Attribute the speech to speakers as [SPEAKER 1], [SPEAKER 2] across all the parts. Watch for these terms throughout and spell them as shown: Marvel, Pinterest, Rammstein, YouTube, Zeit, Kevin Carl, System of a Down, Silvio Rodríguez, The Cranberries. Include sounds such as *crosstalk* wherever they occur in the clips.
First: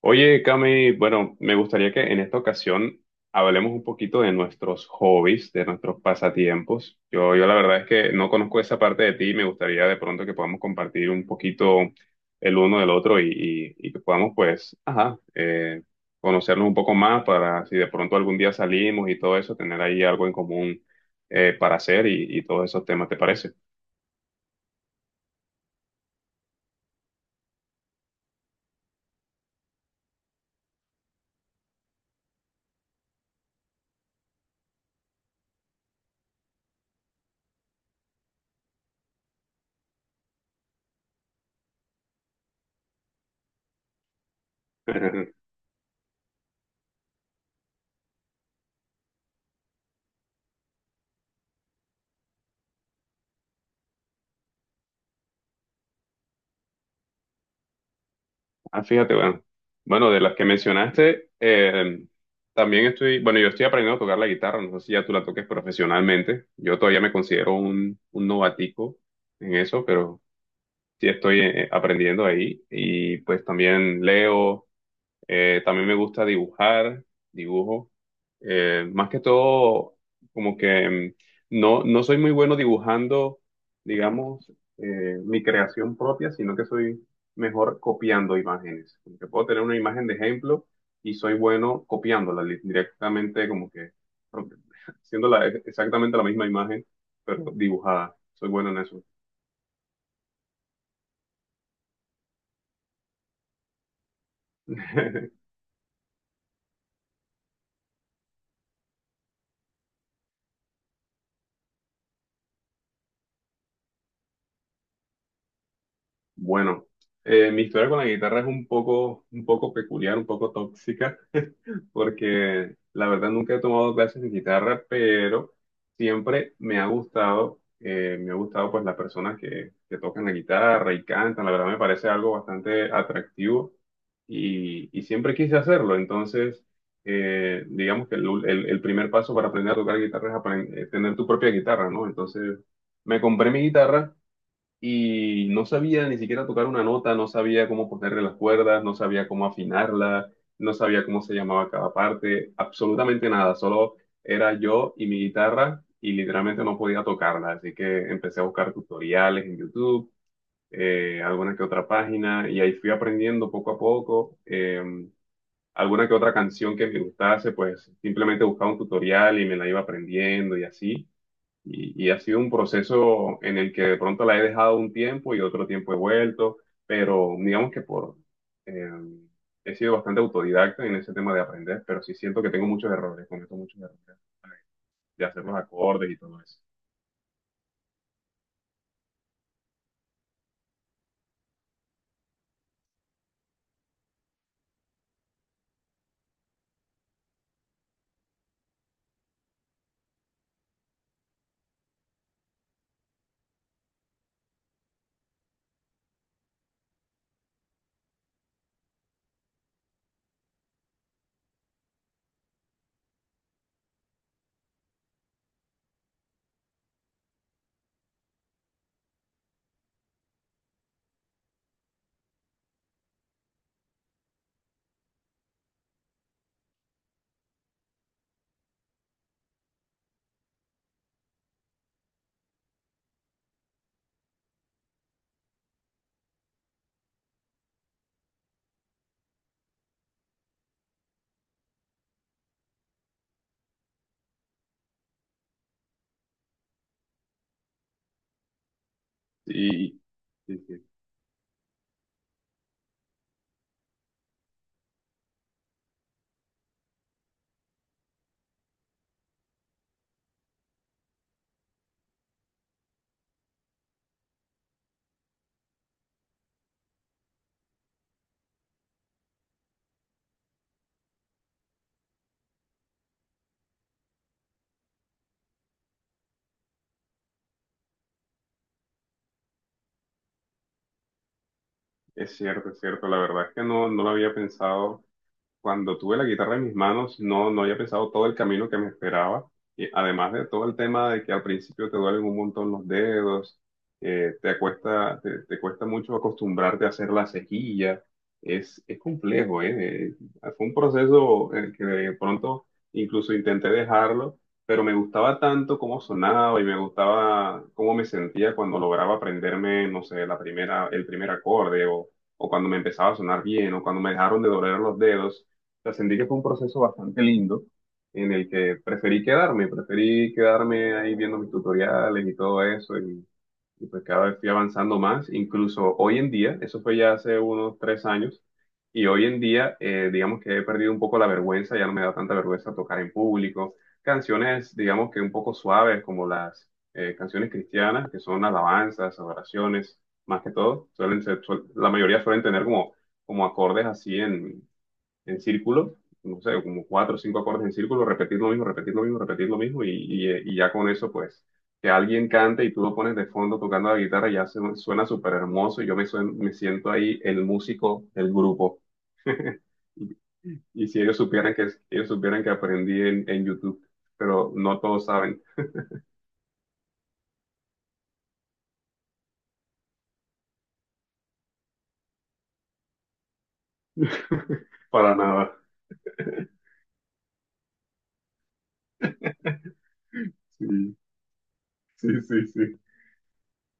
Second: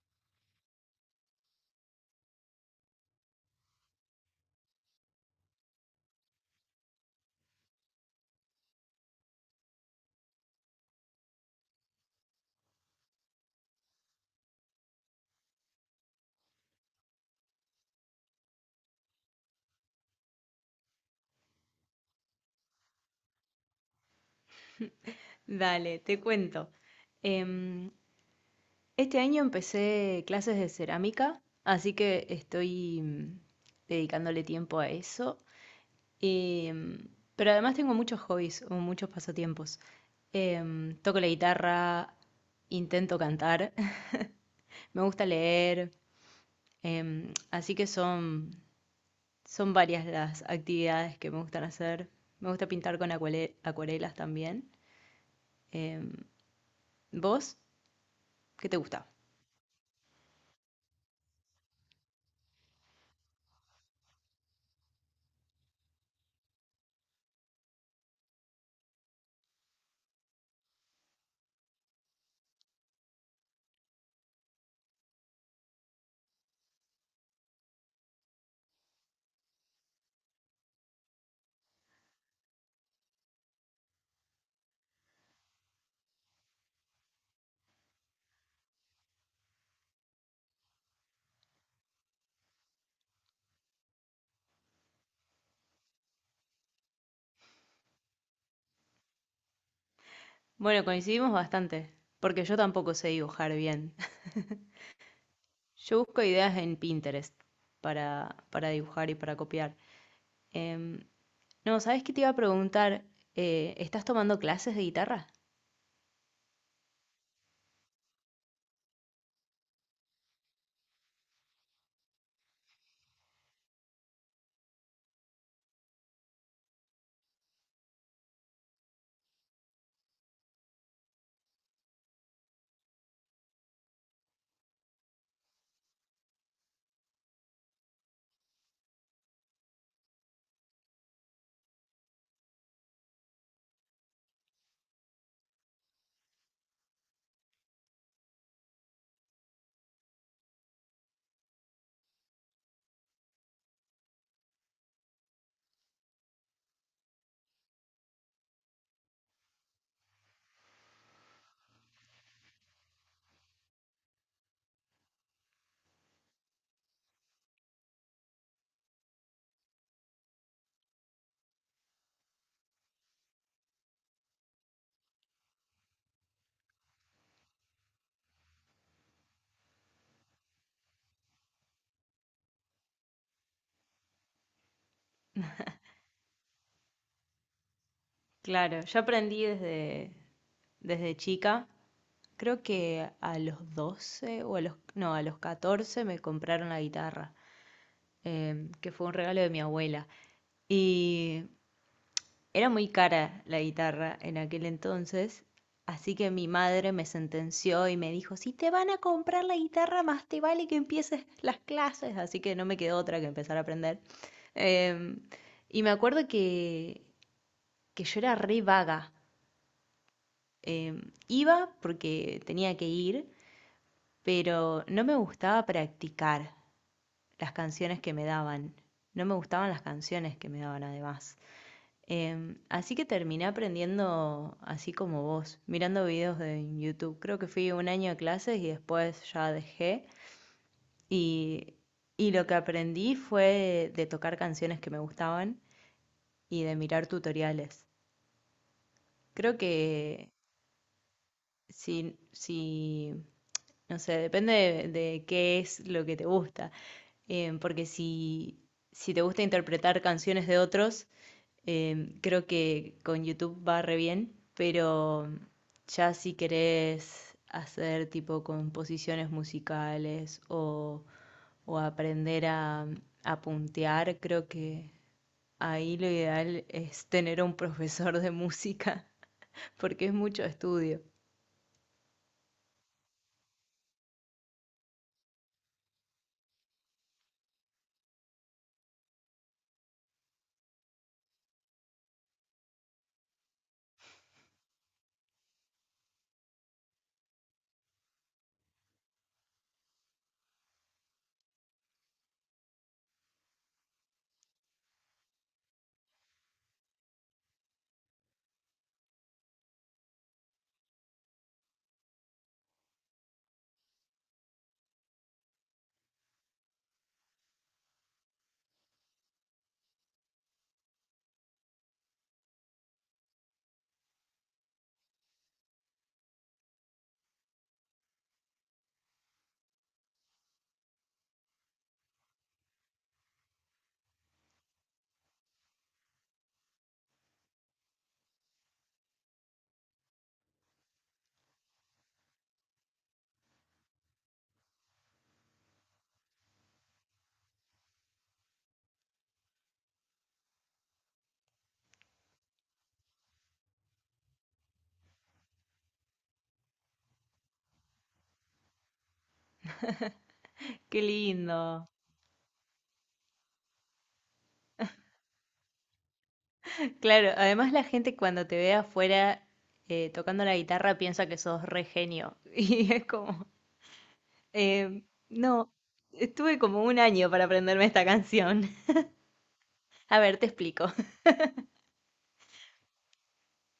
[SPEAKER 1] Oye, Cami, bueno, me gustaría que en esta ocasión hablemos un poquito de nuestros hobbies, de nuestros pasatiempos. Yo la verdad es que no conozco esa parte de ti y me gustaría de pronto que podamos compartir un poquito el uno del otro y que podamos, pues, ajá, conocernos un poco más para si de pronto algún día salimos y todo eso, tener ahí algo en común para hacer y todos esos temas, ¿te parece?
[SPEAKER 2] Dale, te cuento. Em, este año empecé clases de cerámica, así que estoy dedicándole tiempo a eso. Em, pero además tengo muchos hobbies o muchos pasatiempos. Toco la guitarra, intento cantar, *laughs* me gusta
[SPEAKER 1] *laughs*
[SPEAKER 2] leer, así que son varias las actividades que me gustan hacer. Me gusta pintar con acuarelas también. Em, ¿Vos? ¿Qué te
[SPEAKER 1] Ah,
[SPEAKER 2] gusta?
[SPEAKER 1] fíjate, bueno. Bueno, de las que mencionaste, también estoy, bueno, yo estoy aprendiendo a tocar la guitarra, no sé si ya tú la toques profesionalmente. Yo todavía me considero un novatico en eso, pero sí estoy aprendiendo ahí, y pues también leo, también me gusta dibujar, dibujo. Más que todo, como que no, no soy muy bueno dibujando, digamos, mi creación propia, sino que soy mejor copiando imágenes. Como que puedo tener una imagen de ejemplo y soy bueno directamente, como que pro- *laughs* exactamente la misma imagen, pero dibujada. Soy bueno en eso.
[SPEAKER 2] Bueno, coincidimos bastante, porque yo tampoco sé dibujar bien. *laughs*
[SPEAKER 1] *laughs*
[SPEAKER 2] Yo busco ideas en Pinterest para dibujar y para copiar. Em, no, ¿sabes qué te iba a preguntar? ¿Estás tomando clases de guitarra?
[SPEAKER 1] Bueno, mi historia con la guitarra es un poco peculiar, un poco tóxica, porque la verdad nunca he tomado clases de guitarra, pero siempre me ha gustado. Eh, me ha gustado pues las personas que tocan la guitarra y cantan. La verdad me parece algo bastante atractivo, y siempre quise hacerlo. Entonces digamos que el primer paso para aprender a tocar guitarra es tener tu propia guitarra, ¿no? Entonces me compré mi guitarra y no sabía ni siquiera tocar una nota, no sabía cómo ponerle las cuerdas, no sabía cómo afinarla, no sabía cómo se llamaba cada parte, absolutamente nada. Solo era yo y mi guitarra y literalmente no podía tocarla, así que empecé a buscar tutoriales en YouTube, alguna que otra página, y ahí fui aprendiendo poco a poco. Alguna que otra canción que me gustase, pues simplemente buscaba un tutorial y me la iba aprendiendo, y así. Y y ha sido un proceso en el que de pronto la he dejado un tiempo y otro tiempo he vuelto, pero digamos que por, eh, he sido bastante autodidacta en ese tema de aprender, pero sí siento que tengo muchos errores, cometo muchos errores de hacer los acordes y todo eso.
[SPEAKER 2] Claro, yo aprendí desde chica. Creo que a los 12 o a los, no, a los 14 me compraron la guitarra, que fue un regalo de mi abuela. Y era muy cara la guitarra en aquel entonces, así que mi madre me sentenció y me dijo, si te van a comprar la guitarra, más te vale que empieces las clases, así que no me quedó otra que empezar a aprender. Eh, y me acuerdo que yo era re vaga. Eh, Iba porque tenía que ir, pero no me gustaba practicar las canciones que me daban. No me gustaban las canciones que me daban además. Así que terminé aprendiendo así como vos, mirando videos de YouTube. Creo que fui un año a clases y después ya dejé. Y, y lo que aprendí fue de tocar canciones que me gustaban y de mirar tutoriales. Creo que
[SPEAKER 1] Y sí, sí,
[SPEAKER 2] si, si no sé, depende de qué es lo que te gusta. Porque si te gusta interpretar canciones de otros, creo que con YouTube va re bien, pero ya si querés hacer tipo composiciones musicales o aprender a puntear, creo que ahí lo ideal es tener un profesor de música, *laughs* porque es mucho estudio.
[SPEAKER 1] es cierto, la verdad es que no, no lo había pensado. Cuando tuve la guitarra en mis manos, no, no había pensado todo el camino que me esperaba. Y además de todo el tema de que al principio te duelen un montón los dedos, te cuesta, te cuesta mucho acostumbrarte a hacer la cejilla. Es complejo, ¿eh? Fue un proceso en el que de pronto incluso intenté dejarlo, pero me gustaba tanto cómo sonaba y me gustaba cómo me sentía cuando lograba aprenderme, no sé, la primera, el primer acorde, o cuando me empezaba a sonar bien, o cuando me dejaron de doler los dedos, sea, sentí que fue un proceso bastante lindo en el que preferí quedarme ahí viendo mis tutoriales y todo eso, y pues cada vez fui avanzando más. Incluso hoy en día, eso fue ya hace unos 3 años, y hoy en día digamos que he perdido un poco la vergüenza, ya no me da tanta vergüenza tocar en público canciones digamos que un poco suaves como las canciones cristianas que son alabanzas, adoraciones, más que todo. Suelen ser, la mayoría suelen tener como como acordes así en círculo, no sé, como cuatro o cinco acordes en círculo, repetir lo mismo, repetir lo mismo, repetir lo mismo, y ya con eso, pues, que alguien cante y tú lo pones de fondo tocando la guitarra, ya suena súper hermoso, y yo me, me siento ahí el músico del grupo. Y y si
[SPEAKER 2] Qué
[SPEAKER 1] ellos supieran que,
[SPEAKER 2] lindo.
[SPEAKER 1] ellos supieran que aprendí en YouTube, pero no todos saben.
[SPEAKER 2] Claro, además la gente cuando te ve afuera tocando la guitarra piensa que sos re genio. *laughs* Y es como,
[SPEAKER 1] *laughs*
[SPEAKER 2] eh,
[SPEAKER 1] Para nada.
[SPEAKER 2] no, estuve como un año para aprenderme esta canción. *laughs* A ver, te
[SPEAKER 1] Sí,
[SPEAKER 2] explico. *laughs*
[SPEAKER 1] sí, sí, sí,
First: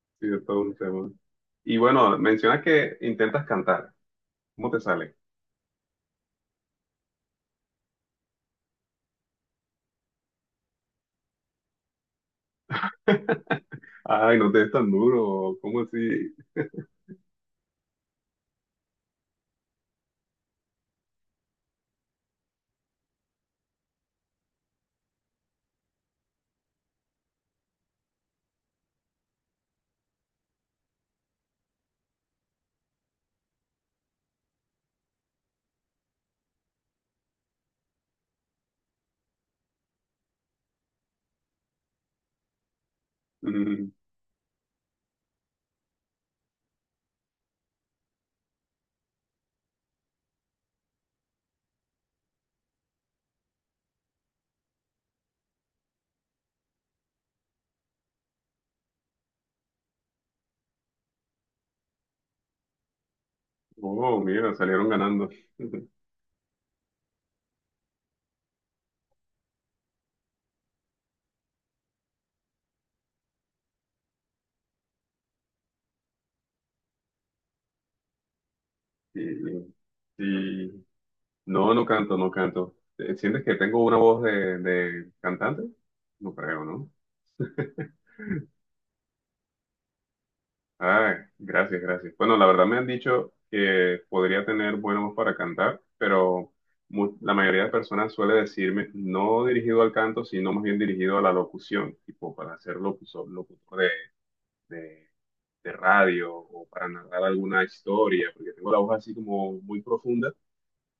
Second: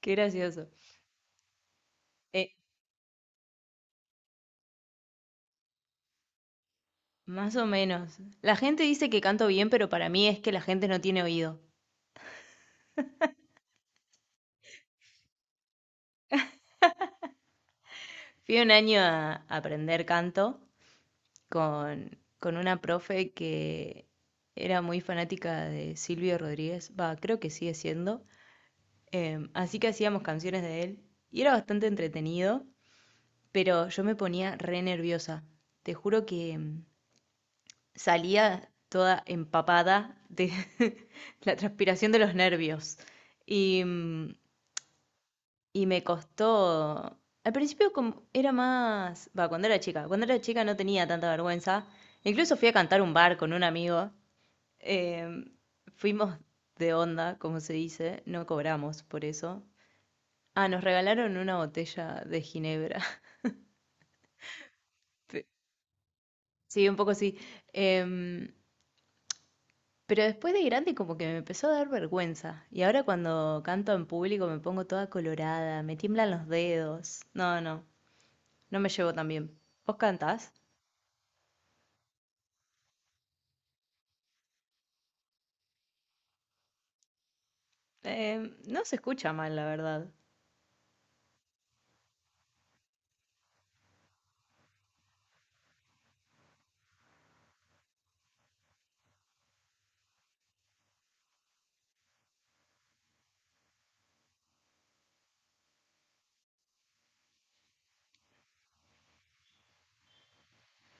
[SPEAKER 2] Qué
[SPEAKER 1] sí, es todo
[SPEAKER 2] gracioso.
[SPEAKER 1] un tema. Y bueno,
[SPEAKER 2] Eh,
[SPEAKER 1] mencionas que intentas cantar, ¿cómo te sale?
[SPEAKER 2] Más o menos. La gente dice que canto bien, pero para mí es que la gente no tiene oído.
[SPEAKER 1] Ay, no te des tan duro. ¿Cómo así?
[SPEAKER 2] Fui un año a aprender canto con una profe que era muy fanática de Silvio Rodríguez. Va, creo que sigue siendo. Así que hacíamos canciones de él y era bastante entretenido, pero yo me ponía re nerviosa. Te juro que salía toda empapada de *laughs* la transpiración de los nervios. Y,
[SPEAKER 1] Mm.
[SPEAKER 2] mm, y me costó... Al principio como era más... Va, cuando era chica. Cuando era chica no tenía tanta vergüenza. Incluso fui a cantar un bar con un amigo. em, Fuimos de onda, como se dice. No cobramos por eso. Ah, nos regalaron una botella de ginebra.
[SPEAKER 1] Oh, mira, salieron ganando.
[SPEAKER 2] *laughs* Pe-
[SPEAKER 1] *laughs*
[SPEAKER 2] Sí, un poco sí. Em, pero después de grande como que me empezó a dar vergüenza. Y ahora cuando canto en público me pongo toda colorada, me tiemblan los dedos. No, no me llevo
[SPEAKER 1] Y,
[SPEAKER 2] tan bien. ¿Vos cantás?
[SPEAKER 1] y- no, no canto, no canto. ¿Sientes que tengo una voz de cantante? No creo, ¿no?
[SPEAKER 2] No se escucha mal, la verdad.
[SPEAKER 1] Ay, gracias, gracias. Bueno, la verdad me han dicho que podría tener buena voz para cantar, pero la mayoría de personas suele decirme no dirigido al canto, sino más bien dirigido a la locución, tipo para ser locutor, locutor de de radio, o para narrar alguna historia, porque tengo la voz así como muy profunda,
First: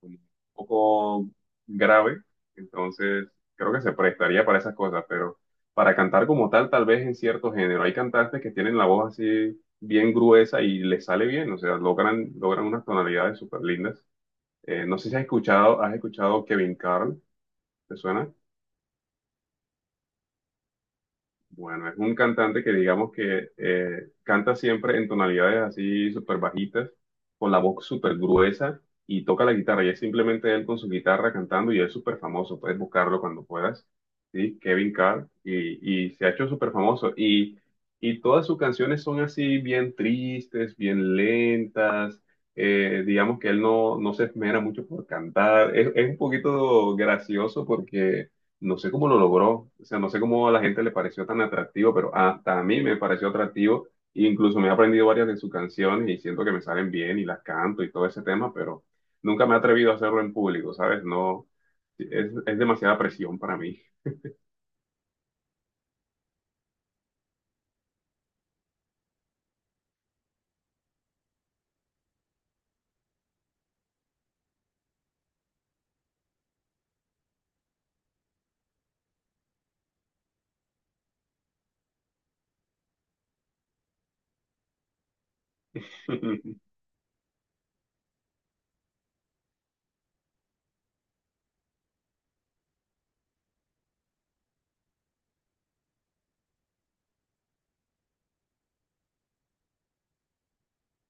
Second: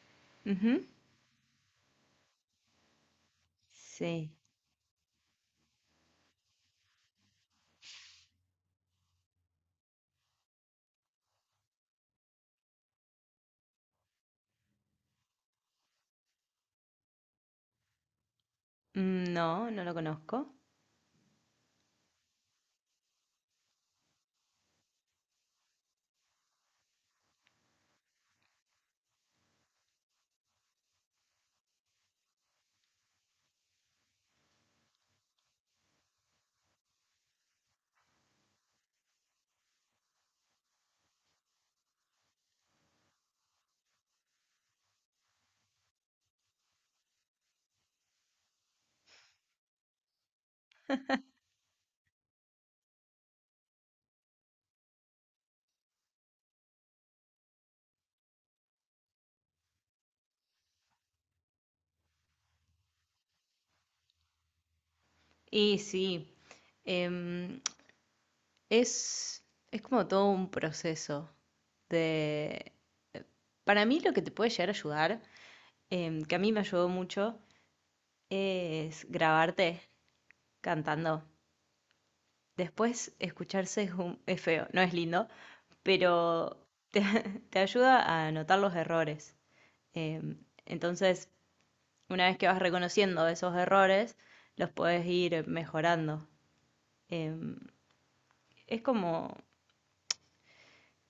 [SPEAKER 1] como un
[SPEAKER 2] Ujú.
[SPEAKER 1] poco grave, entonces creo que se
[SPEAKER 2] Sí.
[SPEAKER 1] prestaría para esas cosas, pero para cantar como tal, tal vez en cierto género. Hay cantantes que tienen la voz así bien gruesa y les sale bien, o sea, logran, logran unas tonalidades súper lindas. No sé si has escuchado, has escuchado Kevin Carl, ¿te suena?
[SPEAKER 2] Mm, no, no lo conozco.
[SPEAKER 1] Bueno, es un cantante que digamos que canta siempre en tonalidades así súper bajitas, con la voz súper gruesa, y toca la guitarra. Y es simplemente él con su guitarra cantando, y es súper famoso. Puedes buscarlo cuando puedas. Sí, Kevin Carr. Y y se ha hecho súper famoso. Y y todas sus canciones son así bien tristes, bien lentas. Digamos que él no, no se esmera mucho por cantar. Es un poquito gracioso porque no sé cómo lo logró, o sea, no sé cómo a la gente le pareció tan atractivo, pero hasta a mí me pareció atractivo. Incluso me he aprendido varias de sus canciones y siento que me salen bien, y las canto y todo ese tema, pero nunca me he atrevido a hacerlo en público, ¿sabes? No, es demasiada presión para mí.
[SPEAKER 2] Y sí, em, es, es como todo un proceso de... Para mí lo que te puede llegar a ayudar que a mí me ayudó mucho es grabarte cantando. Después escucharse es feo, no es lindo, pero
[SPEAKER 1] *laughs*
[SPEAKER 2] te, *laughs* te ayuda a notar los errores. Em, entonces, una vez que vas reconociendo esos errores, los puedes ir mejorando. Em, es como,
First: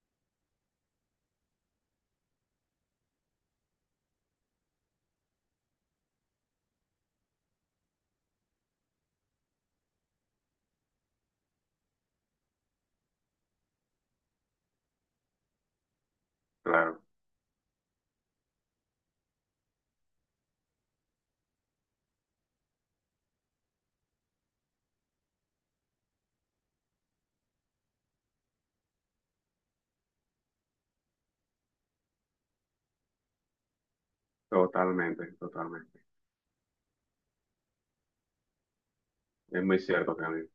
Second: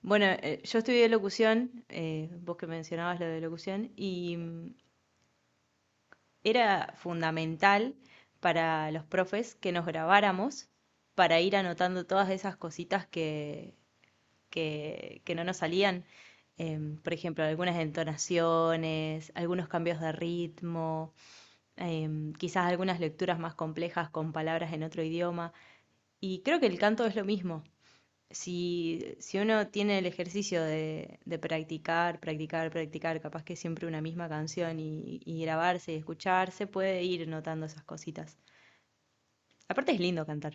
[SPEAKER 2] bueno, yo estudié locución, vos que mencionabas lo de locución, y era fundamental para los profes que nos grabáramos para ir anotando todas esas cositas que no nos salían.
[SPEAKER 1] Claro,
[SPEAKER 2] Por ejemplo, algunas entonaciones, algunos cambios de ritmo, quizás algunas lecturas más complejas con palabras en otro idioma. Y creo que el canto es lo mismo si uno tiene el ejercicio de practicar, practicar, practicar, capaz que siempre una misma canción
[SPEAKER 1] totalmente,
[SPEAKER 2] y grabarse y
[SPEAKER 1] totalmente.
[SPEAKER 2] escucharse, puede ir notando esas cositas.
[SPEAKER 1] Es muy
[SPEAKER 2] Aparte es
[SPEAKER 1] cierto que
[SPEAKER 2] lindo cantar.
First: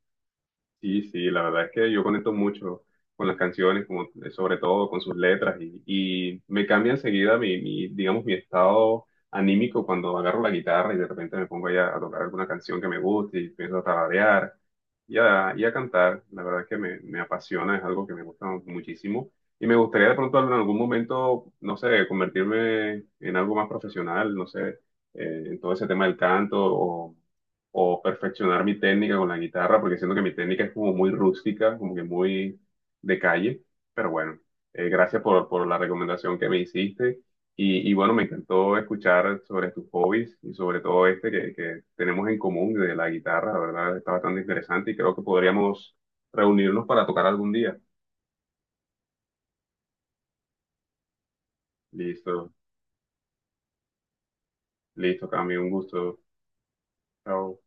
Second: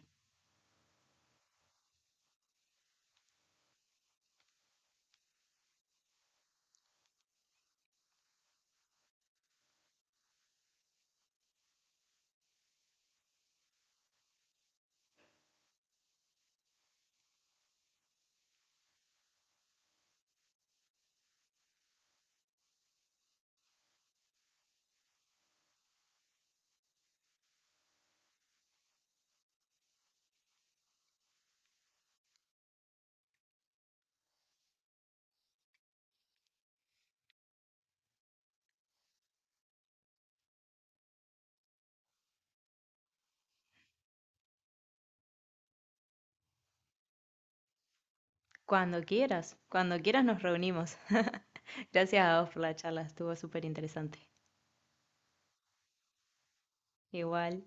[SPEAKER 1] sí, sí, la verdad es que yo conecto mucho con las canciones, como, sobre todo con sus letras, y me cambia enseguida mi, mi, digamos, mi estado anímico cuando agarro la guitarra y de repente me pongo ahí a tocar alguna canción que me guste y empiezo a tararear y a cantar. La verdad es que me apasiona, es algo que me gusta muchísimo. Y me gustaría de pronto en algún momento, no sé, convertirme en algo más profesional, no sé, en todo ese tema del canto, o perfeccionar mi técnica con la guitarra, porque siento que mi técnica es como muy rústica, como que muy de calle. Pero bueno, gracias por la recomendación que me hiciste. Y y bueno, me encantó escuchar sobre tus hobbies y sobre todo este que tenemos en común de la guitarra, la verdad está bastante interesante y creo que podríamos reunirnos para tocar algún día.
[SPEAKER 2] Cuando quieras nos reunimos. *laughs* Gracias a vos
[SPEAKER 1] Listo,
[SPEAKER 2] por la charla, estuvo súper interesante.
[SPEAKER 1] listo, Cami, un gusto. Chao.
[SPEAKER 2] Igual.